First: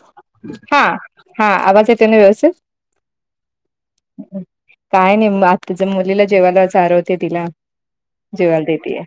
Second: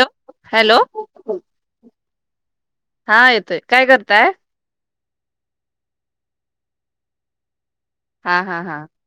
Hello hello हा हा आवाज येत येत ना व्यवस्थित हा येतोय काय करताय? काय नाही? आत्तीच्या मुलीला जेवायला चारवते तिला हा हा जेवायला हा देतेय.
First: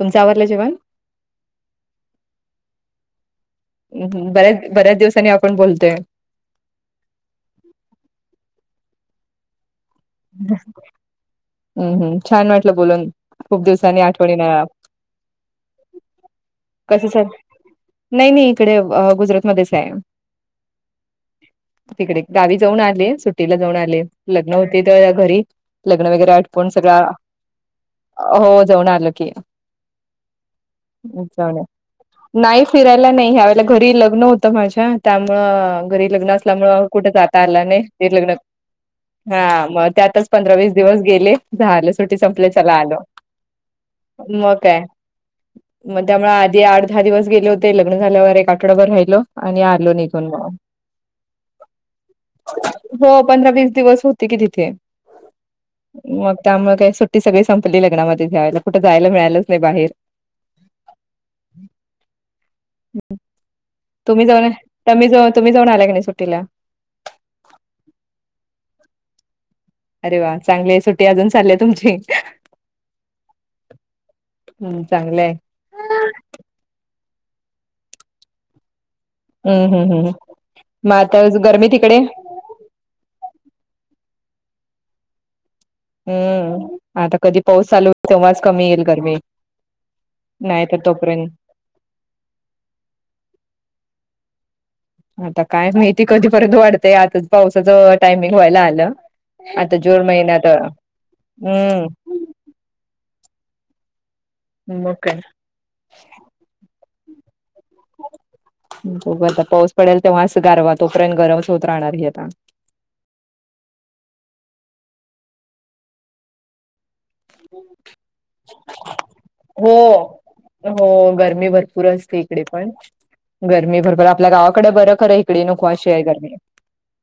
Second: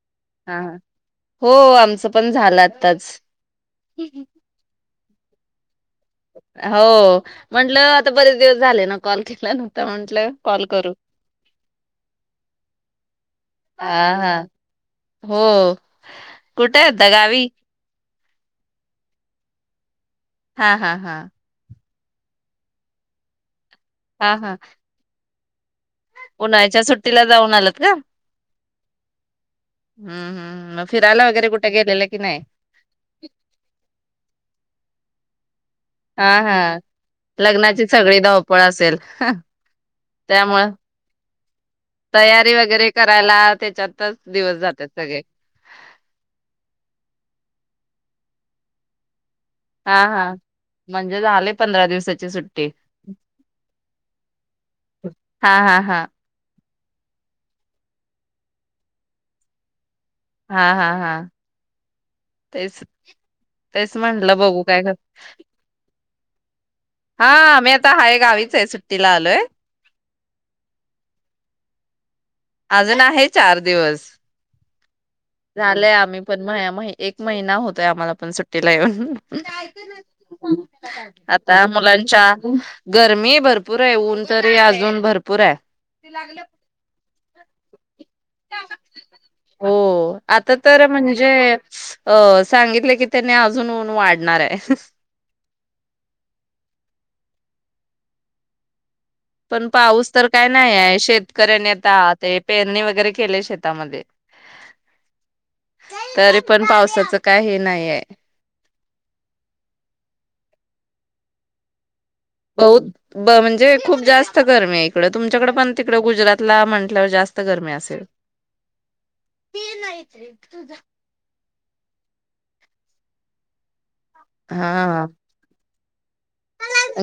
तुमचं आवरलं हा जेवण? हो आमचं पण झालं आत्ताच बऱ्याच बऱ्याच दिवसांनी आपण बोलतोय हो म्हंटलं आता बरेच दिवस झाले ना कॉल केला ना हम्म हम् छान वाटलं बोलून खूप हा दिवसांनी हा आठवणीन हो कुठे कस आहेता स गावी नाही नाही इकडे गुजरातमध्येच आहे हा हा हा तिकडे गावी जाऊन आले सुट्टीला जाऊन आले आले हा लग्न हा हो त्या घरी लग्न वगैरे आटपून उन्हाळ्याच्या सगळ सुट्टीला जाऊन आलात का हो जाऊन आलं की हम्म हम्म मग फिरायला वगैरे जाऊ कुठे गेलेलं की नाही फिरायला नाही यावेळेला घरी लग्न होतं माझ्या त्यामुळं.. घरी हा लग्न हा असल्यामुळे कुठे जाता आला नाही? लग्नाची ते सगळी लग्न धावपळ असेल हा मग त्यातच पंधरा त्यामुळे वीस दिवस गेले झालं सुट्टी संपले तयारी चला वगैरे आलो करायला त्याच्यातच मग दिवस काय जातात सगळे मग त्यामुळे आधी आठ दहा दिवस गेले होते ते लग्न झाल्यावर एक आठडभर राहिलो आणि आलो हा हा निघून मग म्हणजे झाले पंधरा दिवसाची सुट्टी ती की तिथे हा हा हा मग त्यामुळे काही सुट्टी सगळी संपली लग्नामध्ये ह्या वेळेला कुठं जायला मिळालंच नाही बाहेर हा हा हा तेच तेच म्हणलं बघू काय? तिला हा मी आता हाय गावीच आहे सुट्टीला आलोय अरे वा चांगली सुट्टी अजून चालाल्या तुमची अजून आहे चार दिवस हम्म! झालंय आम्ही पण मा माहि एक महिना होतंय आम्हाला पण सुट्टीला येऊन. हम्म हम्म हम्म मग आता गरमी तिकडे मुलांच्या गरमी भरपूर ये ऊन तरी अजून भरपूर आहे. हम्म! आता कधी पाऊस चालू होईल तेव्हाच कमी येईल गरमी. हो आता नाही तर म्हणजे तोपर्यंत अ सांगितलय की त्यांनी अजून ऊन वाढ णार आहे आता काय माहिती कधीपर्यंत वाढतय आता पावसाच टायमिंग व्हायला आलं. पण आता जून पाऊस तर महिन्यात काय नाहीये. शेतकऱ्यांनी हम्म आता ते पेरणी वगैरे केलंय शेतामध्ये मग काय तरी पण पावसात त काय हे नाही आहे खूप आता पाऊस पडेल तेव्हा असं गारवा तोपर्यंत गरमच होत राहणार हे आता. बहुत ब म्हणजे खूप जास्त गर्मी आहे इकडं. तुमच्याकडं पण तिकडं गुजरातला म्ह जास्त गर्मी असेल? हो हो गरमी भरपूर असते इकडे पण गरमी भरभरा हा हा गरमी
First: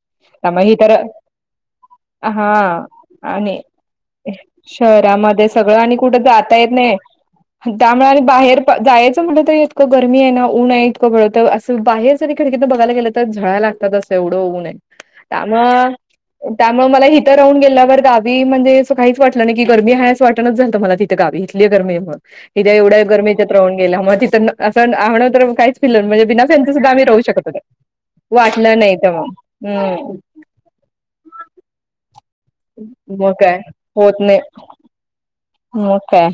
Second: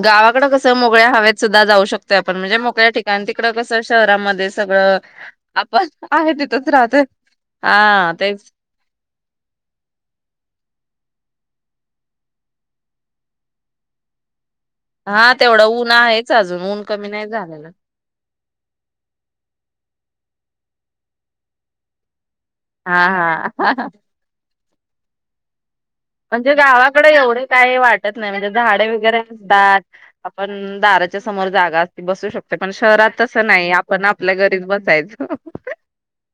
गावाकडं त्यामुळे कसं ही तर मोगळ्या हवेत सुद्धा जाऊ शकतोय आपण, हा म्हणजे मोकळ्या ठिकाण तिकडं कसं शहरामध्ये सगळं त्या मध्ये सगळं आपण आणि कुठं आहे जाता तिथंच येत नाही. राहतोय त्यामुळे हा आणि तेच बाहेर प जायाचं म्हणलं तरी इतकं गरमी आहे ना ऊन ये इतकं तर असं बाहेर जरी खिडकीत न बघायला गेलं तर झळाय लागतात असं एवढं उनये. हा तेवढं ऊन कामं आहेच अजून ऊन कामं मला कमी नाही इथ राहून झालेलं गेल्यावर गा मी म्हणजे सकाळीच वा आणि हि गरमी हाय असं वाटनाच झालतं मला तिथं गावी इथली गरमी ये म्हणून. इथं एवढ्या हा गरमीतत हा राहून गेल्या मग तिथं असं आम्हाला तर काहीच फिल बिना म्हणजे फॅनचं सुद्धा आम्ही गावाकडं राहू एवढं शकत होतो. काय वाटत नाही म्हणजे वाटलं झाडे नाही तर वगैरे मग असतात. हम्म आपण दाराच्या समोर जागा बसू शकतो. पण शहरात मग तसं काय नाही आपण होत आपल्या नाही घरीच बसायचं. मग काय?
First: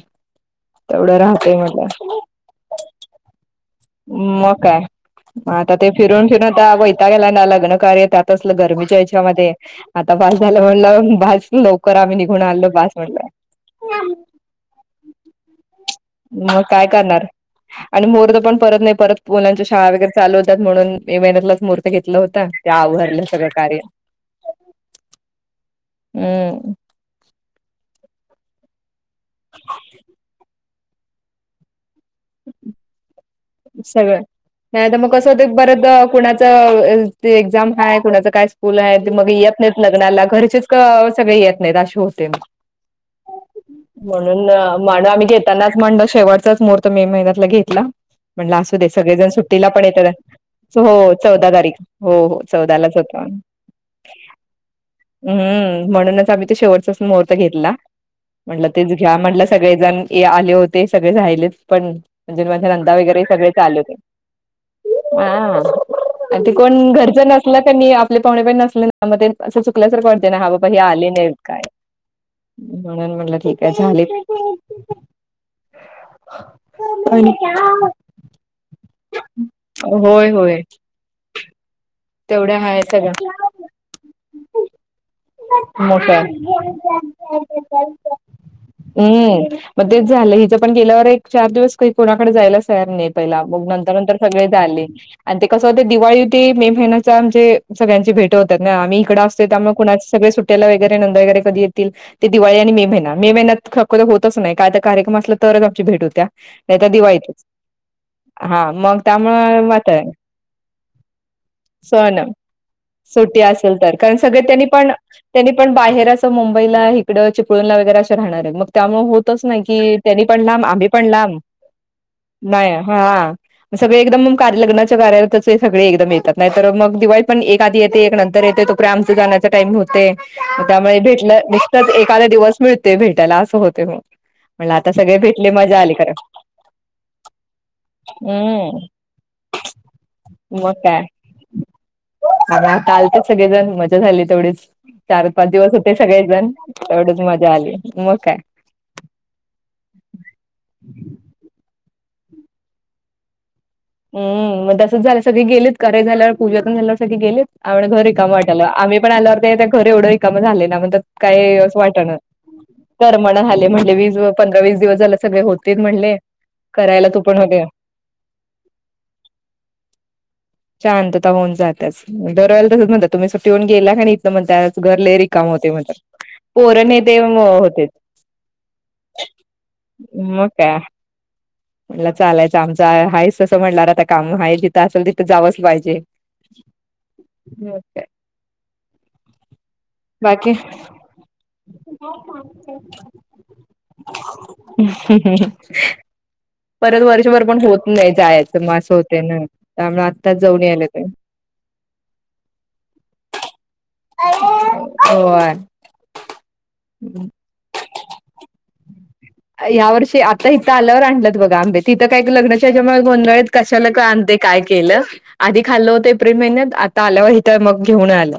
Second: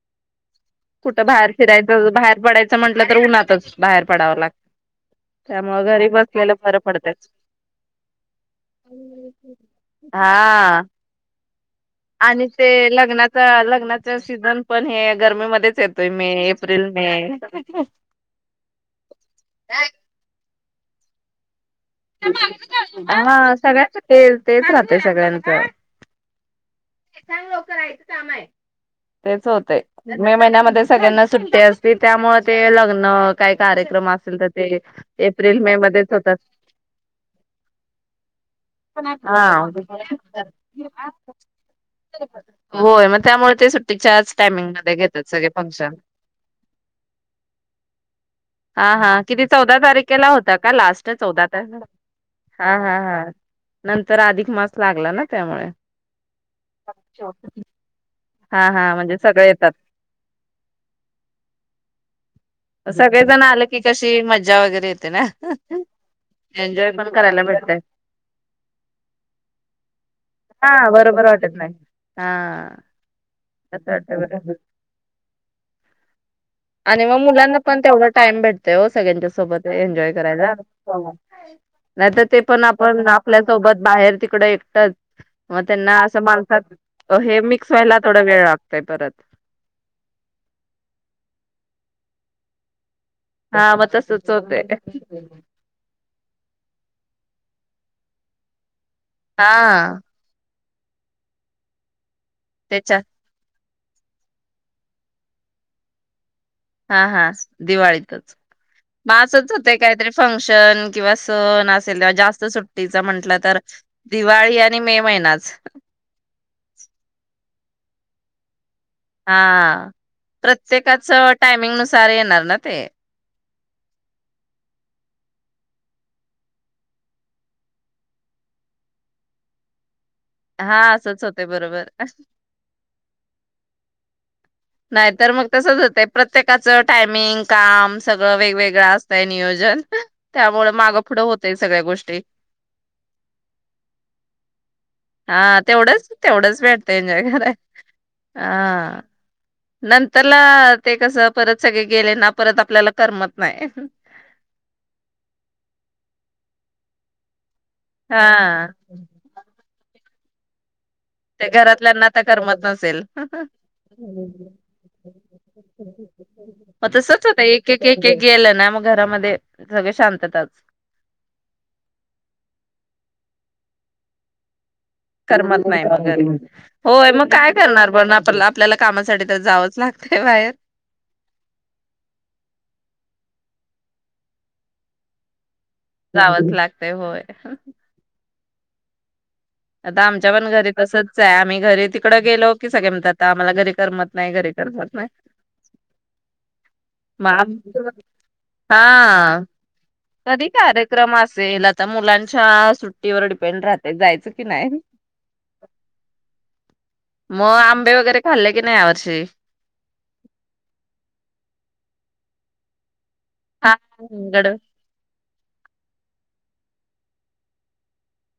तेवढं कुठं बाहेर राहतय म्हटलं फिरायचं, बाहेर पडायचं म्हंटलं तर उन्हातच. बाहेर पडाव मग लागतं. काय? आता त्यामुळे ते घरी फिरून फिरून बसलेलं आता बरं वैताग पडतंच आलाय ना लग्न कार्य त्यातच, असलं गरमीच्या ह्याच्यामध्ये. आता बास झालं हा. म्हणलं बास. हॅलो आणि ते लग्नाचा लग्नाचा सीझन पण हे गरमी मध्येच येत मग काय करणार आणि मुहूर्त पण परत नही परत मुलांच्या शाळा वगैरे चालू म्हणून मे महिन्यातलाच मुहूर हा सगळ्यांच ते तेच राहतय सगळ्यांच हम्म ये सांग लवकर आईच काम आहे. तेच होतेय मे महिन्यामध्येच सगळ्यांना सुट्टी असते त्यामुळे ते लग्न काय कार्यक्रम सगळं असेल तर ते नाही त म कसं होतं एप्रिल मे बर्‍याचदा मध्येच होतात कुणाच एक्झाम हाय कुणाच काय स्कूल हाय ते मग हा येत नाही लग्नाला घरचेच सगळे येत निराश होते मग होय मग त्यामुळे ते सुट्टीच्याच म्हणून टायमिंग मध्ये मांड आम्ही घेतात सगळे घेतानाच फंक्शन म्हणून शेवटचाच महूर्त मे महिन्यातला घेतला. म्हणलं असू हा दे हा सगळेजण किती सुट्टीला चौदा पण येतात. तारीख ला होता का लास्ट हो चौदा तारीख तारखेला हो हो हा चौदालाच हा हा होता. नंतर अधिक मास लागला ना त्यामुळे हम्म म्हणूनच शेवटचाच मुहूर्त घेतला हा म्हणलं तेच हा म्हणजे घ्या म्हंटलं सगळे येतात सगळेजण आले होते सगळे राहिलेच पण म्हणजे माझ्या नंदा वगैरे सगळेजण सगळेच की आले होते कशी मज्जा वगैरे येते ना ते कोण एन्जॉय पण घरच करायला नसल का भेटतय मी आपले पाहणे पण नसले म ते अस चुकल्यासारख वाटत ना हा हे आले बरोबर नाही वाटत काय हा म्हणून म्हटल ठीक आहे तस झाले. वाटत बरं. आणि मग मुलांना पण तेव्ह टाईम भेट ते सगळ्यांच्या सोबत एन्जॉय होय करायला. होय [inaudible] नाही तर ते तेवढ्या पण हाय आपण सगळ्या आपल्यासोबत बाहेर तिकड एकटच मग त्यांना मोठ्या असं माणसात हे मिक्स व्हायला थोडा वेळ लागतोय परत. हम्म मग तेच झालं हिच पण गेल्यावर एक चार दिवस क कोणाकडे जायलाच तयार नाही. ला मग हा नंतर नंतर तसच सगळे होतय झाले आणि ते कसं होते दिवाळी होती मे महिन्याचा म्हणजे सगळ्यांची भेट होतात ना आम्ही असत त्यामुळे हा कुणाच सुट्याेला वगैरे नंद वगर कधी येतील ते दिवाळी आणि मे त्याच्या महिना मे महिन्यात खक्क तर होतच नाही काय तर कार्यक्रम असला तरच आमची भेट होत्या. नाही तर हा हा दिवाळीतच दिवाळीतच हा मग म असच त्यामुळे होते मात्र काहीतरी फंक्शन किंवा सण असेल ते सण जास्त सुट्टीचा म्हंटलं सुट्टी तर असेल कारण सगळे दिवाळी त्यांनी आणि पण मे त्यांनी महिनाच पण बाहेरच मुंबईला इिकडं चिपळूला वगैरे असं राहणार आहे मग त्यामुळे होतच नाही हा. की त्यांनी पण लांब आम्ही पण प्रत्येकाच लांब टायमिंग नुसार येणार ना नाही ते हा सगळे एकदम कार लग्नाच्या कार्या तर ते सगळे एकदम येतात नाही तर मग दिवाळी पण एक आधी येत एक नंतर येते तोेपरे आमच जाण्याचा टाईम होतं ते हा त्यामुळे असंच भेटलं होते बरोबर. निस्तच एखादा दिवस मिळतय भेटायला असं होतंय मग म्हणलं आता सगळे नाहीतर मग भेटले मजा तसच आली होतंय खरं प्रत्येकाचं टायमिंग काम सगळं वेगवेगळं हम्म असतंय नियोजन त्यामुळे मग मागं काय पुढं होतय सगळ्या गोष्टी आम्ही आता आलते सगळेजण मजा झाली तेवढीच चार पाच हा दिवस होते तेवढंच सगळे जण तेवढंच भेटतं एवढच एन्जॉय मजा कराय आली मग काय हा नंतरला ते कस परत स सगळे गेले ना परत आपल्याला करमत नाही. हम्म मग तसच झालं सगळे गेलीत, कार्य झाल्यावर पूजा पण झाल्यावर सगळे गेलीत. आवड घर रिकामं हा वाटालं पण आल्यावरते त्यां घर एवढं रिकाम झाले ना म्हट ते काय अस घरातल्यांना वाटना आता करमत नसेल करमना झाले म्हणले वीस पंधरा वीस दिवस झालं सगळे होते म्हणले मग करायला तू तसच पण होतं होते. एक एक एक एक गेलं ना मग घरामध्ये सगळे शांतताच शांतता होऊन जातीयाच दरवेळेला तसंच म्हणता तुम्ही चफ टेऊन गेला का नई हितनं म्हणत्यात. घर लय रिकामा करमत होतय नाही म्हणत्यात, मग घरी पोरं नई होय ते मग काय त्यामुळे होतेत. करणार पण आपण आपल्याला कामासाठी तर जावंच लागतंय मग बाहेर काय, म्हटलं चालायचं, आमचं हायच. सो म्हटलं आता काम आहे, जिथं असल तिथं जावच जावंच लागतेय होय. आता आमच्या पण बाकी घरी तसच आहे, आम्ही घरी तिकड गेलो की सगळे म्हणतात आम्हाला घरी करमत नाही, घरी करमत नाही. परत म आ वर्षभर पण होत नाही जायचं मग असं होते ना हा त्यामुळे आत्ताच कधी जाऊन यायला ते कार्यक्रम असेल, आता मुलांच्या सुट्टीवर डिपेंड राहतय जायचं. की नाही होय. मग आंबे वगैरे खाल्ले की नाही यावर्षी या वर्षी आता इथं आल्यावर आणलेत. आंबे तिथं काय ग लग्नाच्या ह्याज्यामुळे गोंधळेत हा, कशाला का आणते गड काय केलं. आधी खाल्लं होतं एप्रिल महिन्यात आता आल्यावर इथ मग घेऊन आलं.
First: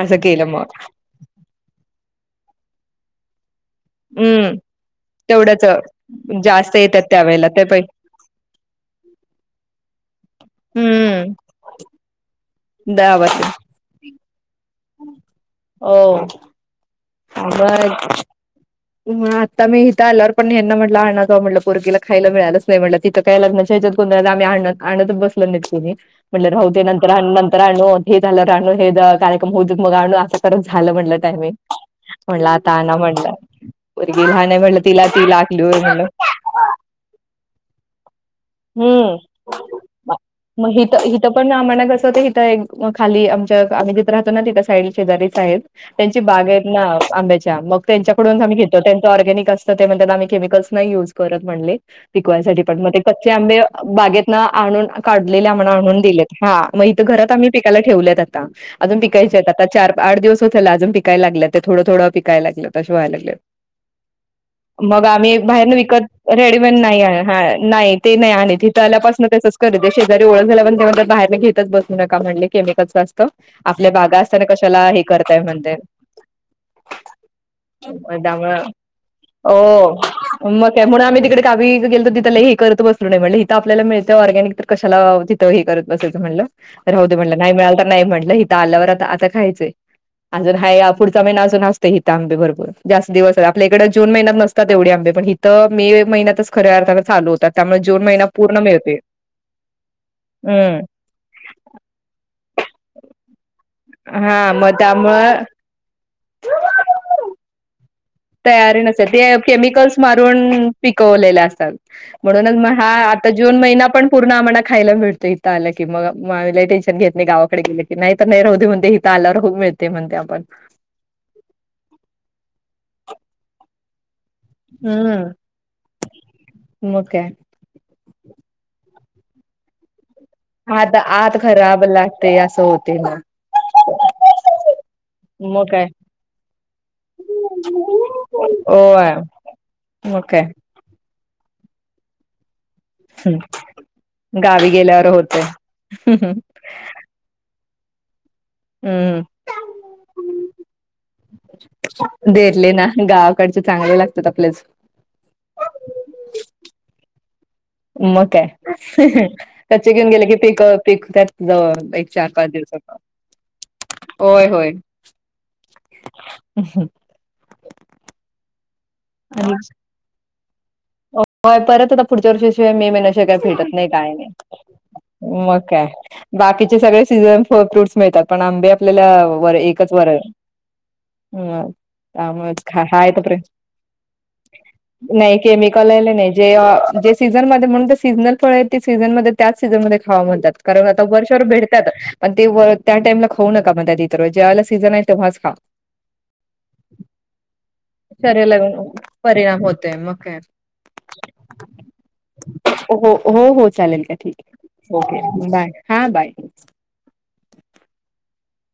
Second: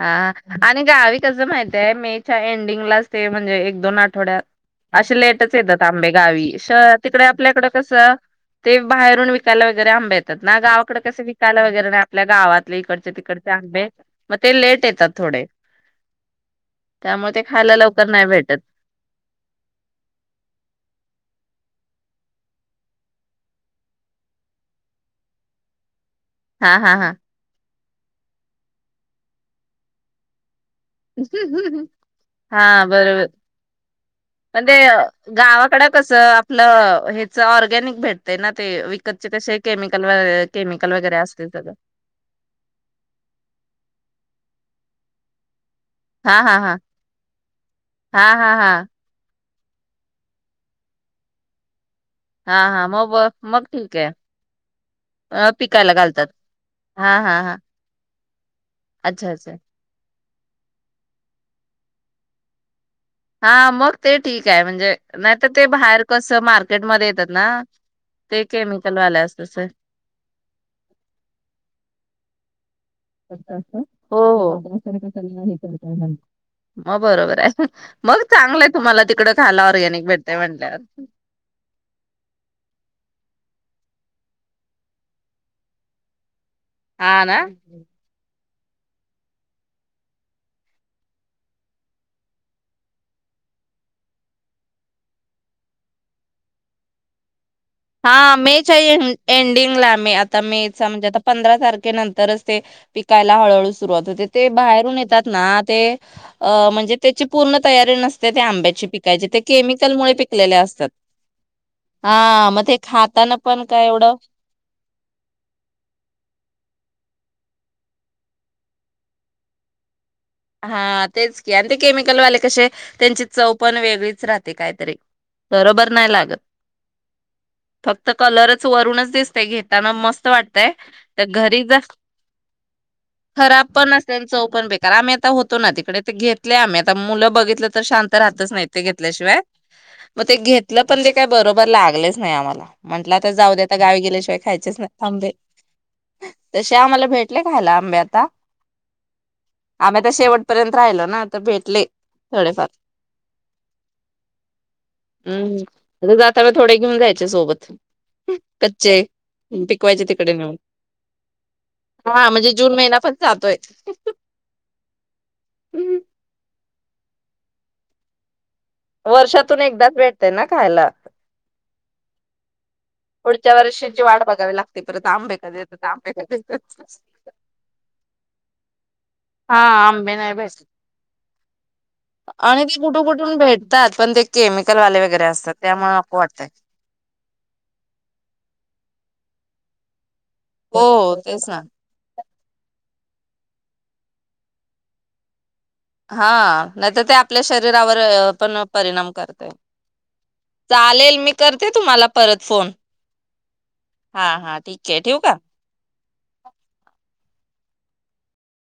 हा असं केलं मग आणि गावी कस माहिती आहे, मेच्या एंडिंगलाच ते म्हणजे एक दोन आठवड्यात हम्म असे लेटच तेवढंच येतात आंबे गावी जास्त शह येतात तिकडे त्यावेेळेला ते आपल्याकड पै कसं ते बाहेरून विकायला वगैरे आंब येतात ना गावाकडे कसं हम्म विकायला वगैरे नाही आपल्या गावात जे इकडचे दहा तिकडचे वाजता आंबेत ते लेट येतात थोडे हो त्यामुळे ते खायला लवकर नाही भेटत. हम्म आता मी इथ आल्यावर पण ह्यांना म्हटलं आणा म्हटलं पोरगीला खायला मिळालंच नाही म्हटलं तिथं काय लग्नाच्या हच्यात गोंधळात कोण आम्ही आण आणतच बसल नाही तुही म्हणल राहु हा दे हा नंतर हा आणू नंतर आणू हे झालं राहण हे कार्यक्रम होत मग आणू अस झालं म्हटलं टायमिंग म्हणलं आता आना म्हणलं म्हणजे होय गावाकड म्हणलं. कस आपलं हे च ऑरगॅनिक भेट हम्म मग केमिकल हिथ वगैरे हिथ असते पण सगळं आम्हाण कसं होतं हिथं खाली आमच्या आम्ही जिथं राहतो ना तिथं साईड शेजारीच आहेत त्यांची हा बाग हा आहेत हा ना आंब्याच्या मग हा त्यांच्याकडूनच हा आम्ही हा घेतो त्यांच ऑर्गॅनिक असत तर ते म्हणतात आम्ही केमिकल्स नाही युज करत म्हणले हा पिकवायसाठी पण हा मग ते कच्चे ब- आंबे मग ठीक आहे बागेत ना आणून काढलेले अ, आमणा पिकायला आणून घालतात दिलेत हा मग इथे हा घरात हा आम्ही हा पिकायला ठेवलेत अजून अच्छा पिकायच्या अच्छा आता चार आठ दिवस हो आजुन पिकाय लागलं ते थडं थोडं पिकाय लागलं हा मग ते ठीक आहे म्हणजे मग नाही आम्ही तर ते बाहेरनं बाहेर विकत कसं रेडीमेड नाही मार्केटमध्ये आण येतात हा ना नाही ते नाही आणित तिथं केमिकल वाल्या आल्यापासून तेसच असतस करत तेे शेजारी ओळख झाल्या पासून ते म्हणतात बाहेरने घेतच बसू नका केमकल च त असत आपल्या बागा हो असताना हो कशाला हे त्यासारखं करताय त्यांना हे म्हणतय करता येणार. मग बरोबर आहे मग चांगलंय तुम्हाला तिकड खायला ओ ऑर्गॅनिक भेटतय मग म्हटल्यावर काय म्हणून आम्ही तिकडे गावी गेलो तिथ लय हिकरत ब म्हटं आपल्याला मिळतं ऑरगॅनिक तर कशाला तथं हे करत बसायचं म्हटलं होऊ दे हा ना म्हटलं नाही मिळाल तर नाही म्हटलं दाल्यावर आता आता खायचंय अजून हा पुढचा महिना अजून असतो हिं आंबे भरोपर जास्त दिवस आपल्याकडे जून महिन्यात नसतात एवढे आंबे पण हिथं मे महिन्यातच खऱ्या अर्थानं चालू होतात त्यामुळे जून महिना हा पूर्ण मेच्या मिळते एंडिंगला मी आता मे हम्म चा म्हणजे आता पंधरा तारखेनंतरच ते पिकायला हळूहळू सुरवात हो ते हा मग बाहेरून येतात त्यामुळं ना ते म्हणजे त्या पूर्ण तयारी न तयारी न ते केमिकल्स मारून पिकलेले असतात पिकवलेले असतात हा मग म्हणून ते हा आता खाताना जून महिना काय पण एवढं पूर्ण आम्हाला खायला भळतो इथं आलं कि मग मा टेन्शन घेत नाही गावाकडे गेले की नाही तर नाही राहते म्हण ते हि आलावर होऊळते म्हण हा तेच की आणि ते केमिकलवाले कसे त्यांची चव पण वेगळीच राहते ते काय तरी ते हम्म बरोबर नाही लागत मग काय फक्त कलर ववरूनच दिसतय घेताना मस्त वाटतय आत आत घरी खराब लागते असं होते मग खब पण चव पण बेकार आम्ही होतों मग काय तिकडे मुलं बघितल्यावर शांत राहत नाही मध्ये घेतल्या होय शिवाय मग मी काय ते काय बरोबर बरोबर लागलेच नाही आम्हाला. म्हंटलं आ तर हम्म जाऊ दे आता गावी गेल्याशिवाय गावी खायचेच नाही गेल्यावर आंबे होतय तसे आम्हाला भेटले खायला. आंबे आता हम्म. आम्ही आता शेवपर्यंत राहिलो ना तर भेटले थोडेफार धरले ना गावाकडचे चांगले लागतात आपल्याच. चे सोबत मग काय कच्चे कच्चे पिकवायचे घेऊन गेले तिकडे की नेऊन पिक पिकतात एक हा चार पाच म्हणजे दिवस जून महिना पण जातोय. होय. होय. ह हं वर्षातून एकदाच भेट त्यांना खायला पुढच्या वर्षी ते मे महिन्या का पुढच्या भेटत नाही वर्षीची काय वाट नाही बघावी लागते परत आंबे कधी मग येतात काय आंबे कधी बाकीचे येतात. सगळे सीझन फळ फ्रूट मिळतात पण आंबे आपल्याला हा एकच वर्ष त्यामुळे आणि ते कुठून हाय तो कुठून पर्यंत. भेटतात पण ते केमिकलवाले वगैरे असतात केमिकल त्यामुळे वाले नको नाही वाटतंय. जे सीजन म म्हणून सीझनल फळ आहे सीझन म त्याच सीझनमध्ये खावा म्हणतात हो कारण आता वर्षभर तेच ना भेटतात पण ते व त्या टाइमला खाऊ नका मधे इतर वेळे जेव्हाला सीझन आहे तेव्हाच खा. हा नाही तर ते आपल्या शरीरावर शरीराला पण परिणाम करते. परिणाम होतोय मग हो चालेल मी तुम्हाला परत फोन हो हो चालेल हा चालेल हा ठीक आहे ठेवू का? ओके बाय हा बाय